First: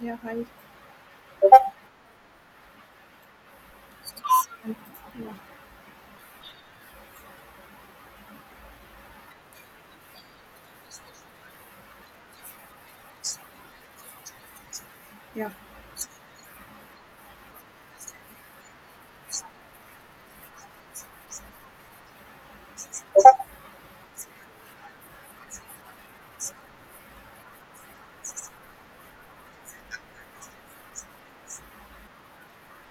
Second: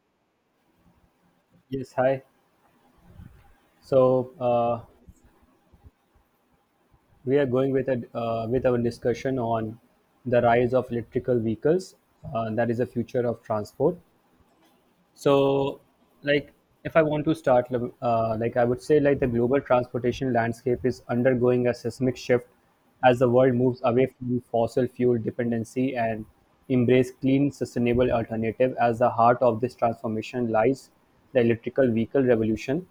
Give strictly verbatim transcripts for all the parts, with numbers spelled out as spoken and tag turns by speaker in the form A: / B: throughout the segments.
A: Yeah, hi.
B: Yes, hi. So
A: Um,
B: uh,
A: Yeah,
B: we are going with a uh, with our discussion on the rise of electrical vehicles. Uh, that is the future of transport.
A: yeah.
B: So, like, if I want to start, uh, like, I would say, like, the global transportation landscape is undergoing a seismic shift as the world moves away from fossil fuel dependency and embrace clean, sustainable alternative. As the heart of this transformation lies the electrical vehicle revolution.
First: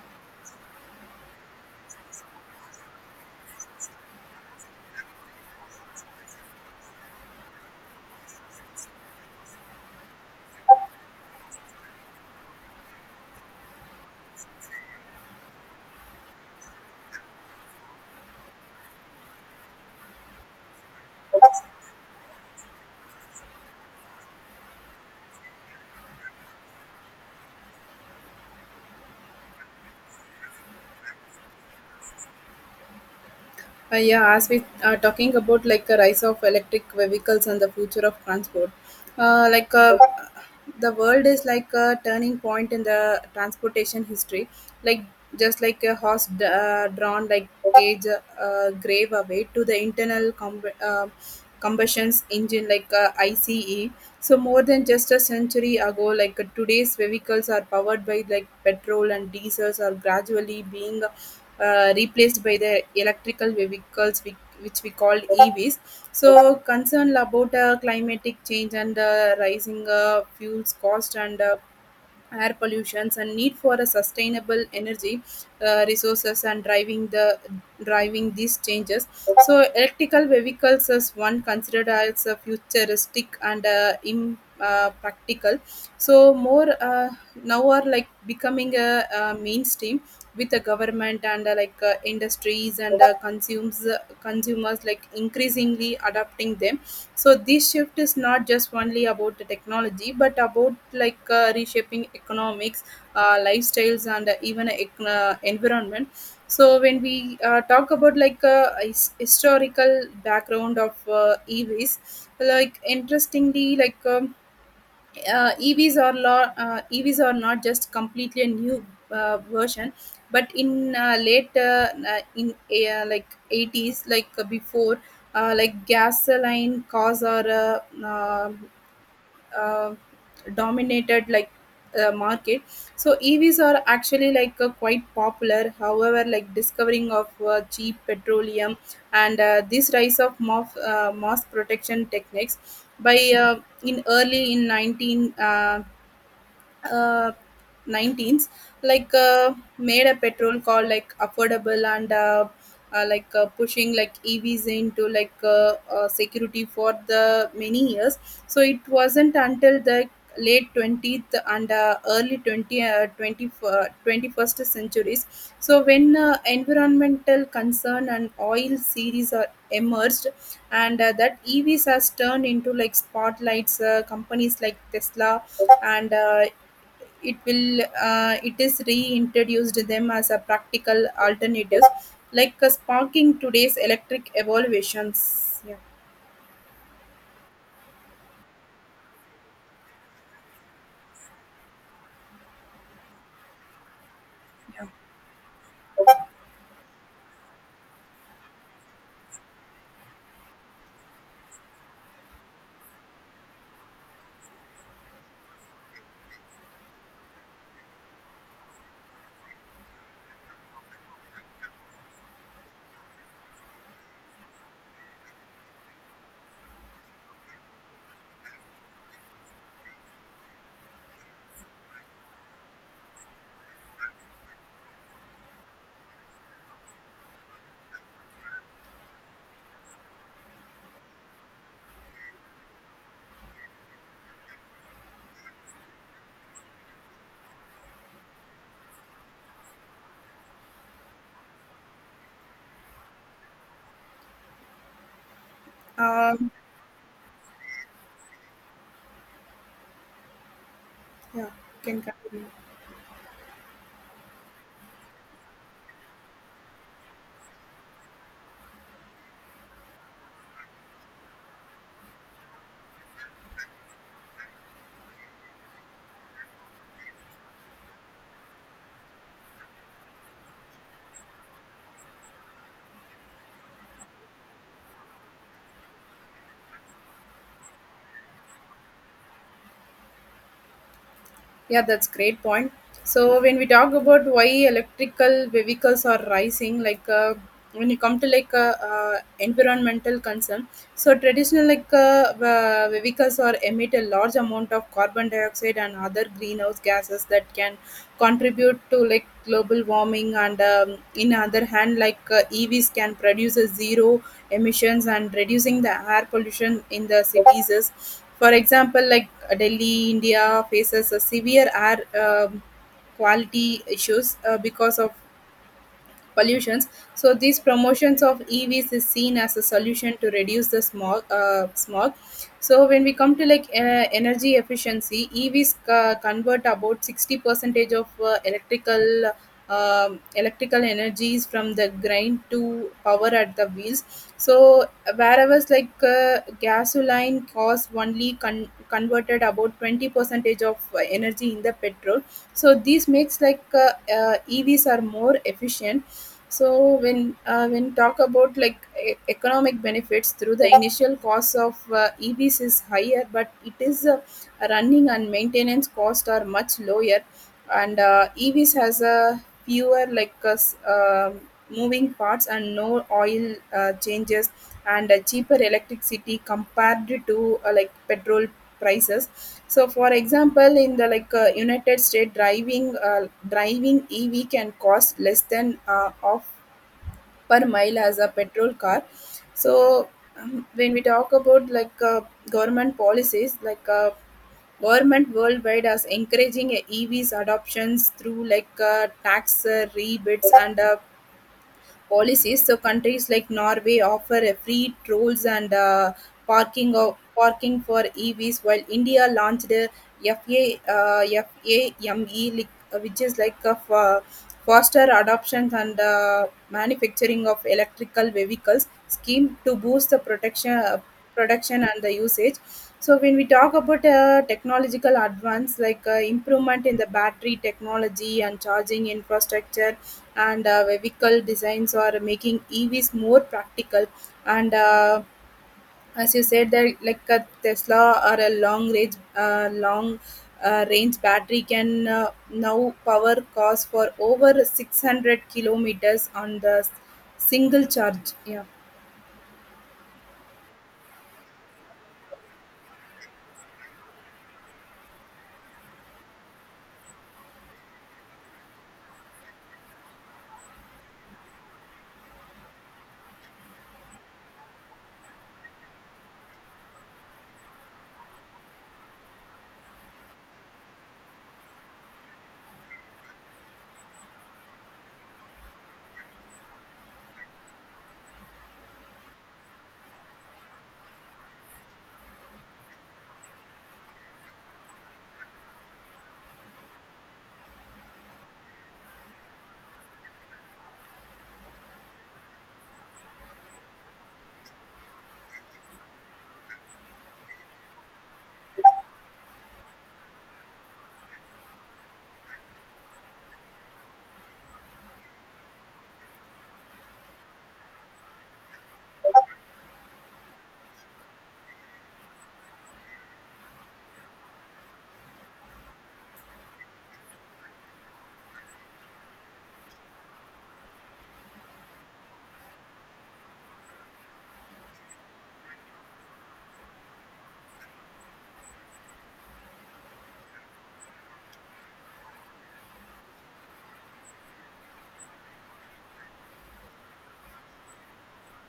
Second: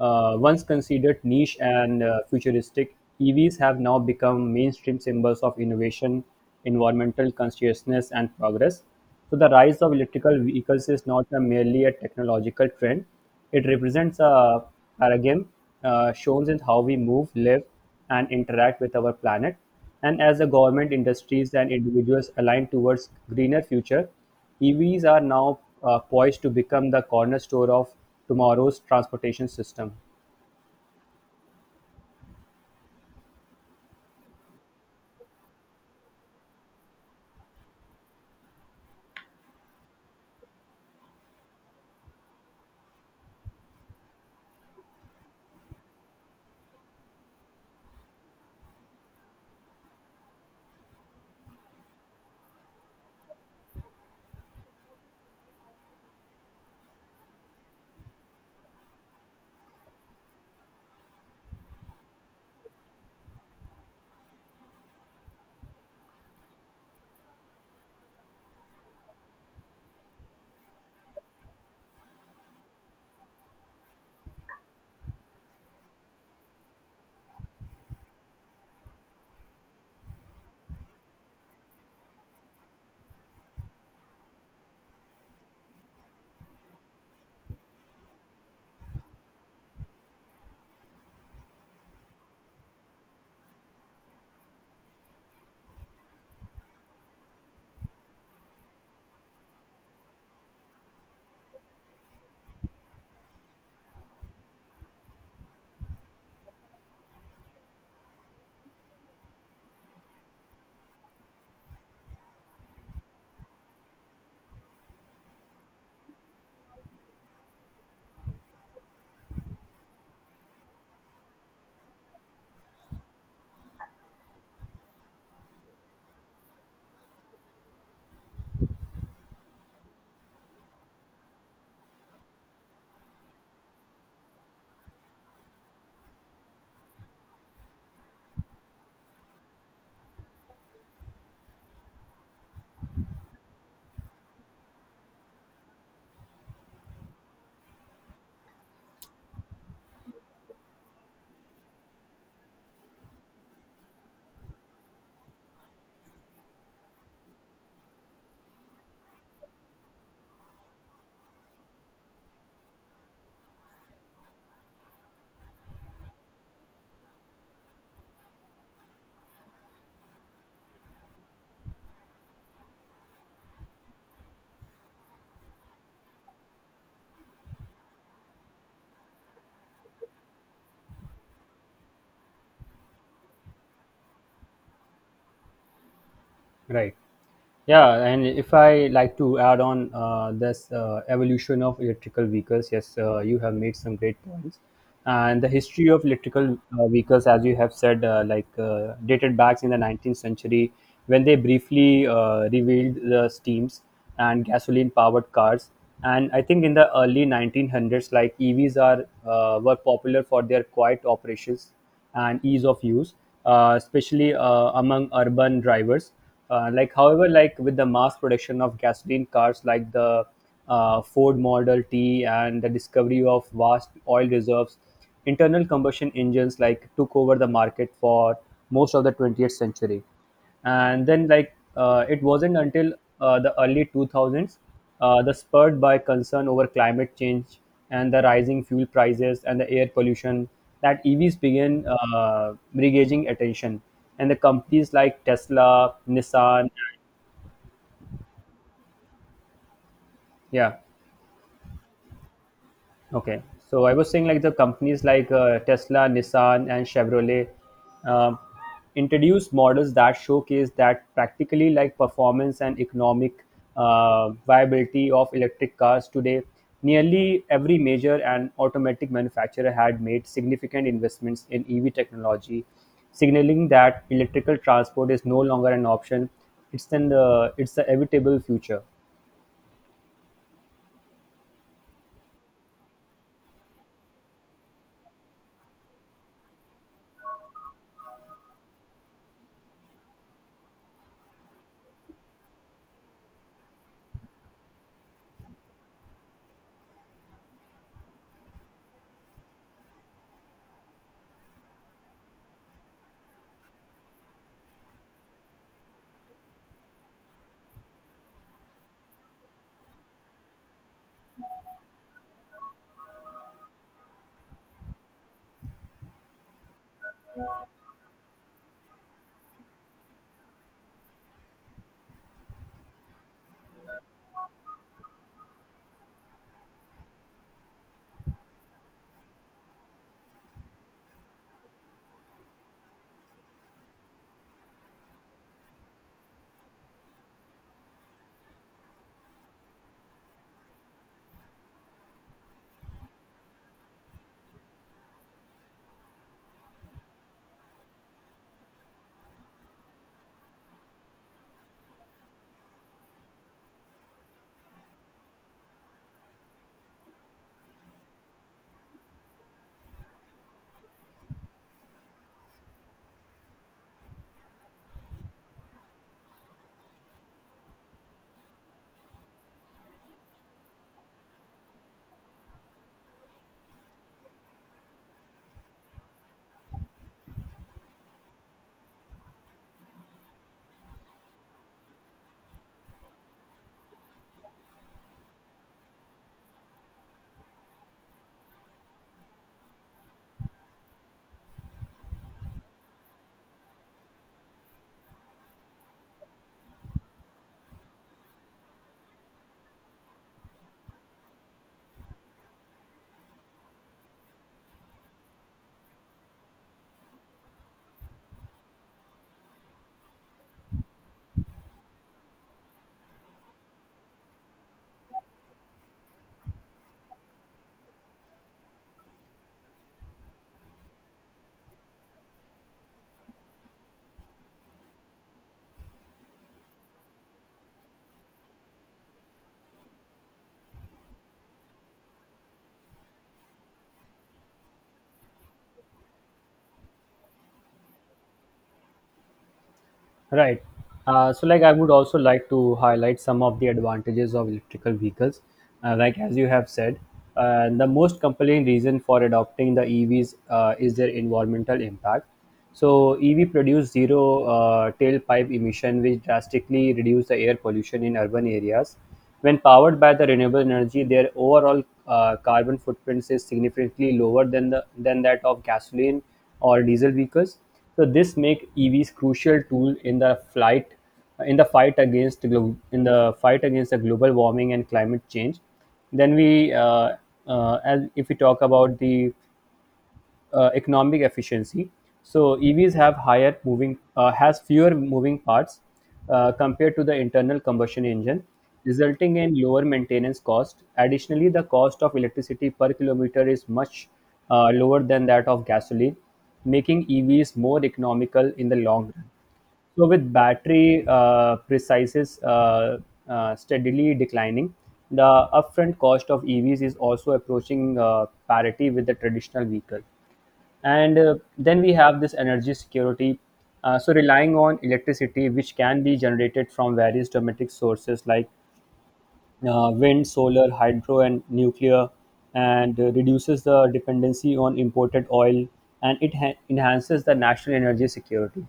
B: Uh, once considered niche and uh, futuristic, E Vs have now become mainstream symbols of innovation, environmental consciousness, and progress. So the rise of electrical vehicles is not a merely a technological trend; it represents a paradigm uh, shown in how we move, live, and interact with our planet. And as the government, industries, and individuals align towards greener future, E Vs are now uh, poised to become the cornerstone of tomorrow's transportation system.
A: Uh, yeah. As we are talking about like the rise of electric vehicles and the future of transport, uh, like uh, the world is like a turning point in the transportation history. Like just like a horse d- uh, drawn like gauge uh, grave away to the internal com- uh, combustion engine like a I C E. So more than just a century ago, like uh, today's vehicles are powered by like petrol and diesels are gradually being uh, replaced by the electrical vehicles we, which we call E Vs. So concern about uh, climatic change and uh, rising uh, fuels cost and uh, air pollutions and need for a sustainable energy uh, resources and driving the driving these changes. So electrical vehicles is one considered as a futuristic and uh, im- uh, practical, so more uh, now are like becoming a, a mainstream with the government and uh, like uh, industries and uh, consumes uh, consumers like increasingly adopting them. So this shift is not just only about the technology but about like uh, reshaping economics, uh, lifestyles and uh, even ec- uh, environment. So when we uh, talk about like uh, his- historical background of uh, evs, like interestingly like um, uh, E Vs are lo- uh, E Vs are not just completely a new uh, version, but in uh, late uh, uh, in uh, like eighties, like uh, before, uh, like gasoline cars are uh, uh, uh, dominated like uh, market. So evs are actually like uh, quite popular, however, like discovering of uh, cheap petroleum and uh, this rise of moth, uh, mass protection techniques by uh, in early in nineteen fifties uh, nineteens like uh, made a petrol called like affordable and uh, uh, like uh, pushing like evs into like uh, uh, security for the many years. So it wasn't until the late twentieth and uh, early twenty, uh, twenty, uh, twenty first centuries, so when uh, environmental concern and oil series are emerged and uh, that evs has turned into like spotlights. Uh, companies like Tesla and uh, it will uh, it is reintroduced them as a practical alternatives, like uh, sparking today's electric evaluations, yeah.
B: Right. Yeah, and if I like to add on uh, this uh, evolution of electrical vehicles, yes, uh, you have made some great points.
A: Yeah.
B: And the history of electrical uh, vehicles, as you have said, uh, like uh, dated back in the nineteenth century when they briefly uh, revealed the steams and gasoline powered cars. And I think in the early nineteen hundreds, like E Vs are uh, were popular for their quiet operations and ease of use, uh, especially uh, among urban drivers. Uh, like, however, like with the mass production of gasoline cars, like the uh, Ford Model T and the discovery of vast oil reserves, internal combustion engines like took over the market for most of the twentieth century, and then like uh, it wasn't until uh, the early two thousands, uh, the spurred by concern over climate change and the rising fuel prices and the air pollution, that evs began uh, regauging attention and the companies like tesla
A: um
B: nissan. Yeah.
A: yeah, you can continue.
B: Okay. So I was saying like the companies like uh, Tesla, Nissan, and Chevrolet uh, introduce models that showcase that practically like performance and economic uh, viability of electric cars today. Nearly every major and automatic manufacturer had made significant investments in E V technology, signaling that electrical transport is no longer an option. It's an uh, it's the inevitable future.
A: Yeah, that's great point. So when we talk about why electrical vehicles are rising, like uh, when you come to like uh, uh, environmental concern, so traditional like uh, uh, vehicles are emit a large amount of carbon dioxide and other greenhouse gases that can contribute to like global warming. And um, in other hand, like uh, E Vs can produce a zero emissions and reducing the air pollution in the cities is, for example, like uh, Delhi India faces a severe air um, quality issues uh, because of pollutions. So these promotions of E Vs is seen as a solution to reduce the smog. Uh, smog. So when we come to like uh, energy efficiency, E Vs uh, convert about sixty percentage of uh, electrical um, electrical energies from the grind to power at the wheels. So wherever like uh, gasoline cost only con- converted about twenty percentage of uh, energy in the petrol. So this makes like uh, uh, E Vs are more efficient. So when uh, when talk about like e- economic benefits, through the initial cost of uh, E Vs is higher, but it is uh, running and maintenance cost are much lower, and uh, E Vs has a fewer like uh, s- uh, moving parts and no oil uh, changes and uh, cheaper electricity compared to uh, like petrol prices. So for example, in the like uh, United States, driving uh, driving ev can cost less than uh, off per mile as a petrol car. So um, when we talk about like uh, government policies, like uh, government worldwide is encouraging uh, evs adoptions through like uh, tax uh, rebates and uh, policies. So countries like Norway offer a free tolls and uh, parking of parking for E Vs, while India launched a F A, uh, FAME, like, uh, which is like a fa- faster adoption and uh, manufacturing of electrical vehicles scheme to boost the protection, uh, production and the usage. So when we talk about uh, technological advance, like uh, improvement in the battery technology and charging infrastructure, and uh, vehicle designs are making E Vs more practical. And uh, as you said, that like a Tesla or a long range, uh, long uh, range battery can uh, now power cars for over six hundred kilometers on the s- single charge. Yeah.
B: Right. Uh, so, like, I would also like to highlight some of the advantages of electrical vehicles. Uh, like, as you have said, uh, the most compelling reason for adopting the E Vs uh, is their environmental impact. So, E V produce zero uh, tailpipe emission, which drastically reduce the air pollution in urban areas. When powered by the renewable energy, their overall uh, carbon footprint is significantly lower than the than that of gasoline or diesel vehicles. So this make E Vs crucial tool in the flight in the fight against glo- in the fight against the global warming and climate change. Then we uh, uh, as if we talk about the uh, economic efficiency. So E Vs have higher moving uh, has fewer moving parts uh, compared to the internal combustion engine, resulting in lower maintenance cost. Additionally, the cost of electricity per kilometer is much uh, lower than that of gasoline, making E Vs more economical in the long run. So with battery uh, prices uh, uh, steadily declining, the upfront cost of E Vs is also approaching uh, parity with the traditional vehicle. And uh, then we have this energy security, uh, so relying on electricity which can be generated from various domestic sources like uh, wind solar hydro and nuclear, and uh, reduces the dependency on imported oil, and it ha- enhances the national energy security.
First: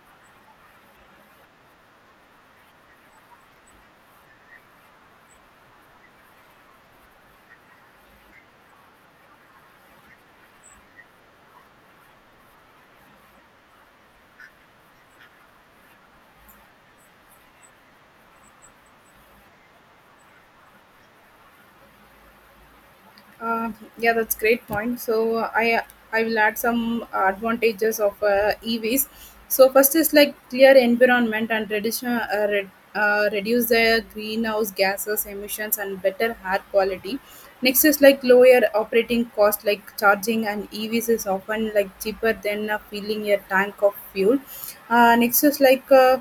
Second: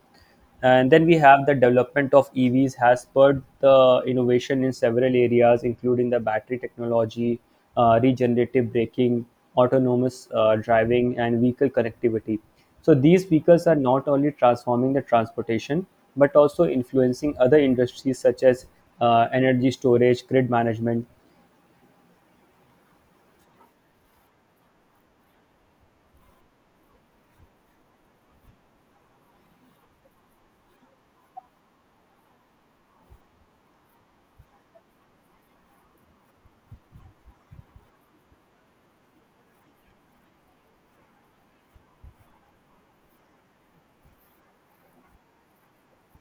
B: And then we have the development of evs has spurred the innovation in several areas including the battery technology uh, regenerative braking, autonomous uh, driving, and vehicle connectivity. So these vehicles are not only transforming the transportation but also influencing other industries such as uh, energy storage, grid management.
A: Uh, yeah, that's great point. So uh, I I will add some advantages of uh, E Vs. So first is like clear environment and traditional uh, re- uh, reduce the greenhouse gases emissions and better air quality. Next is like lower operating cost, like charging and E Vs is often like cheaper than uh, filling a tank of fuel. Uh, next is like uh,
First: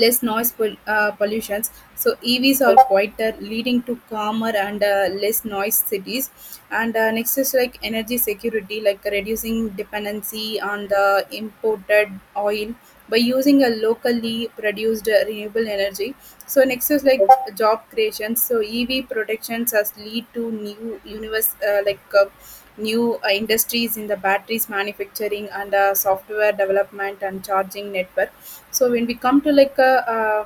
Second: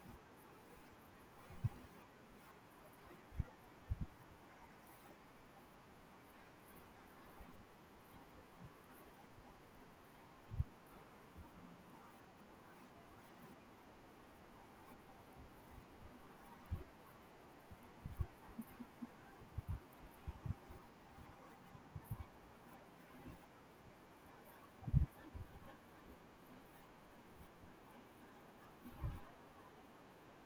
A: less noise pol- uh, pollutions. So E Vs are quieter, leading to calmer and uh, less noise cities. And uh, next is like energy security, like reducing dependency on the imported oil by using a locally produced uh, renewable energy. So next is like job creation. So E V protections has lead to new universe uh, like uh, new uh, industries in the batteries manufacturing and uh, software development and charging network. So when we come to like a uh,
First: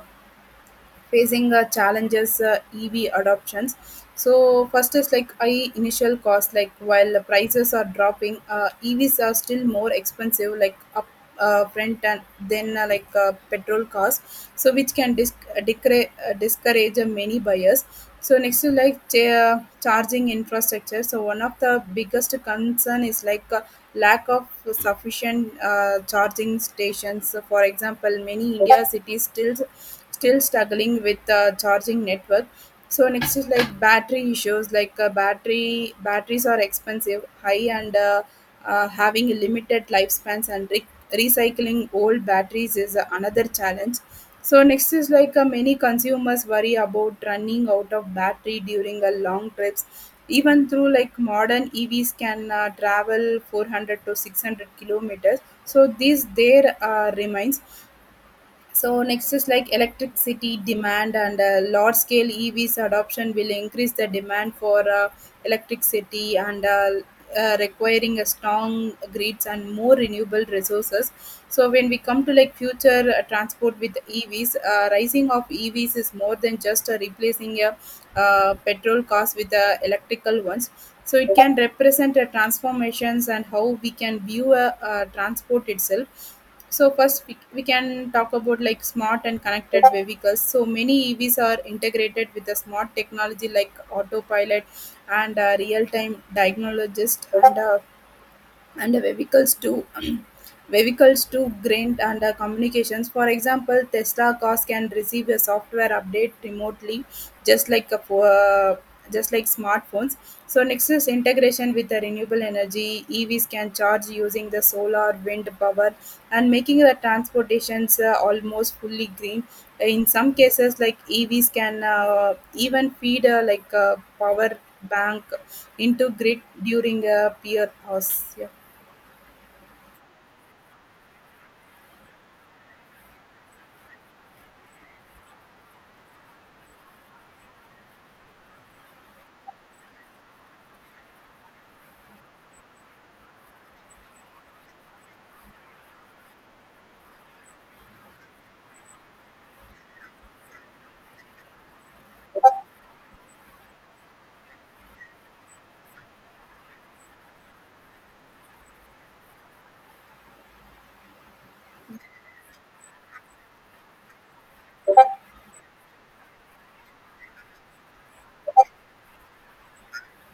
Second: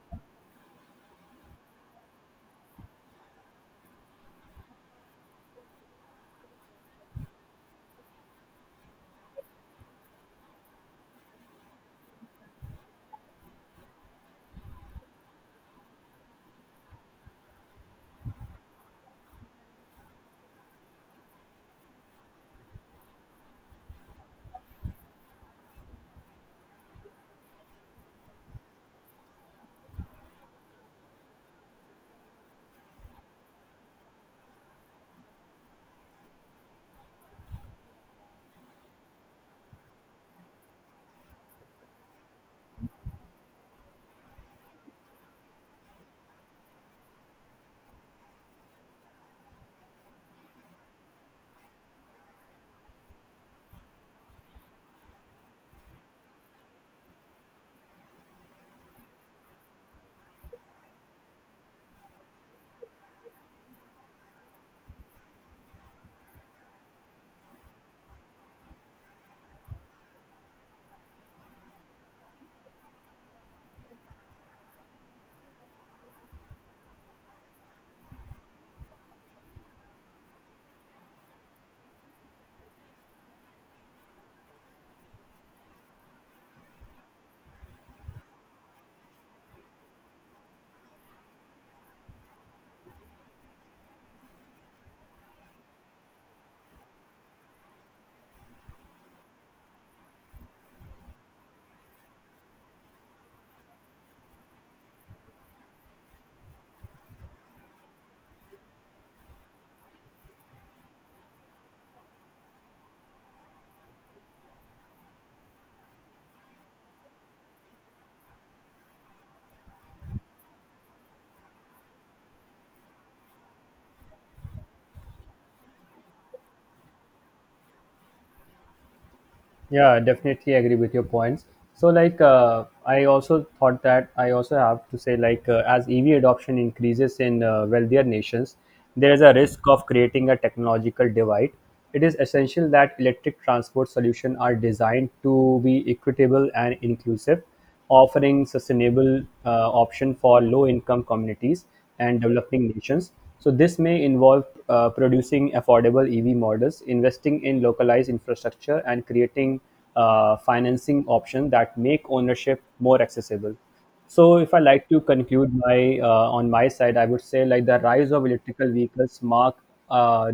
A: facing uh, challenges uh, ev adoptions. So first is like I initial cost. Like while the prices are dropping, uh, evs are still more expensive like up uh, front and then uh, like uh, petrol costs, so which can dis uh, decra- uh, discourage uh, many buyers. So next is like cha- charging infrastructure. So one of the biggest concern is like uh, lack of sufficient uh, charging stations. So for example, many india cities still still struggling with uh, charging network. So next is like battery issues, like uh, battery batteries are expensive high and uh, uh, having limited lifespans and re- recycling old batteries is uh, another challenge. So next is like uh, many consumers worry about running out of battery during a long trips, even through like modern evs can uh, travel four hundred to six hundred kilometers, so these there uh, remains. So next is like electricity demand, and uh, large scale E Vs adoption will increase the demand for uh, electricity and uh, uh, requiring a strong grids and more renewable resources. So when we come to like future uh, transport with E Vs, uh, rising of E Vs is more than just uh, replacing a uh, petrol cars with the electrical ones. So it can represent uh, transformations and how we can view a uh, transport itself. So first we, we can talk about like smart and connected vehicles. So many evs are integrated with the smart technology like autopilot and uh, real-time diagnologist and uh, and the vehicles to um, vehicles to grain and uh, communications. For example, Tesla cars can receive a software update remotely, just like a, pho- uh, just like smartphones. So next is integration with the renewable energy. E Vs can charge using the solar, wind power, and making the transportations uh, almost fully green. In some cases, like E Vs can uh, even feed uh, like a power bank into grid during a peer hours.
B: Yeah, I definitely agree with your points. So like uh, I also thought that I also have to say like uh, as E V adoption increases in uh, wealthier nations, there is a risk of creating a technological divide. It is essential that electric transport solutions are designed to be equitable and inclusive, offering sustainable uh, option for low income communities and developing nations. So this may involve uh, producing affordable E V models, investing in localized infrastructure, and creating uh, financing options that make ownership more accessible. So if I like to conclude my uh, on my side, I would say like the rise of electrical vehicles mark uh,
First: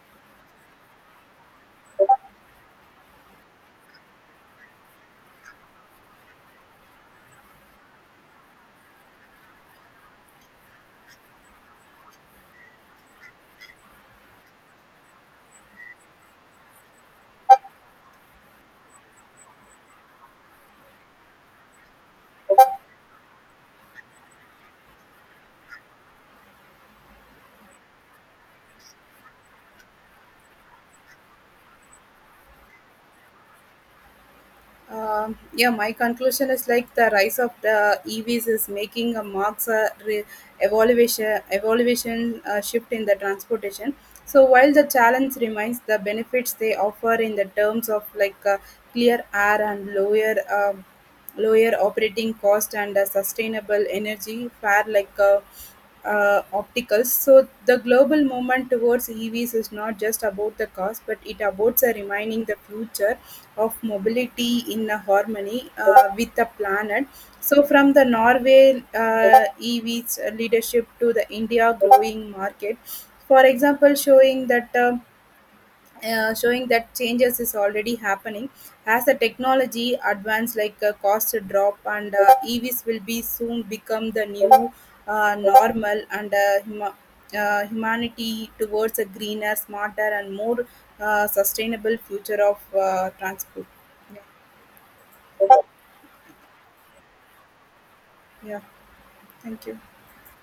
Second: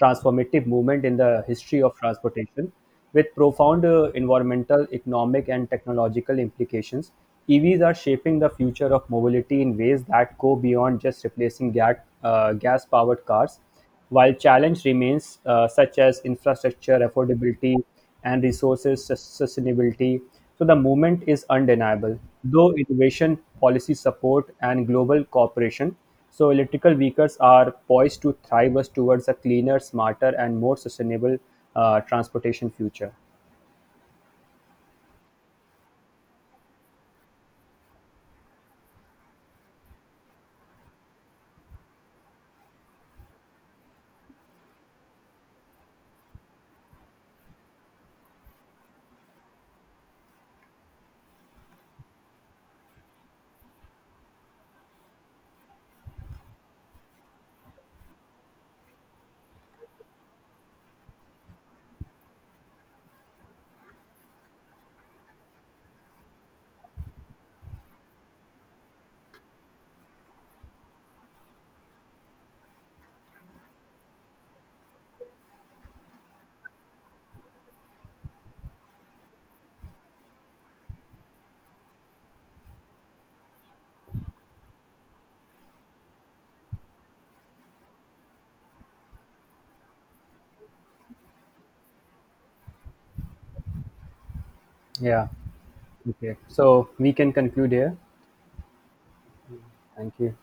B: transformative movement in the history of transportation with profound uh, environmental, economic, and technological implications. E Vs are shaping the future of mobility in ways that go beyond just replacing gas, uh, gas-powered cars. While challenge remains uh, such as infrastructure, affordability, and resources sus- sustainability, so the movement is undeniable. Though innovation, policy support, and global cooperation, so electrical vehicles are poised to thrive us towards a cleaner, smarter, and more sustainable uh, transportation future.
A: Um, yeah, my conclusion is like the rise of the E Vs is making a marks a re- evaluation evaluation uh, shift in the transportation. So while the challenge remains, the benefits they offer in the terms of like uh, clear air and lower um lower operating cost and a sustainable energy fare like uh, uh, opticals. So the global movement towards E Vs is not just about the cost, but it about uh, remaining the future of mobility in a harmony uh, with the planet. So from the Norway uh, E Vs leadership to the India growing market, for example, showing that. Uh, uh, showing that changes is already happening as the technology advance, like uh, cost drop and uh, evs will be soon become the new uh, normal and uh, huma- uh, humanity towards a greener smarter and more uh, sustainable future of uh, transport,
B: Yeah.
A: yeah.
B: Okay, so we can conclude here.
A: Yeah, thank you.
B: Thank you.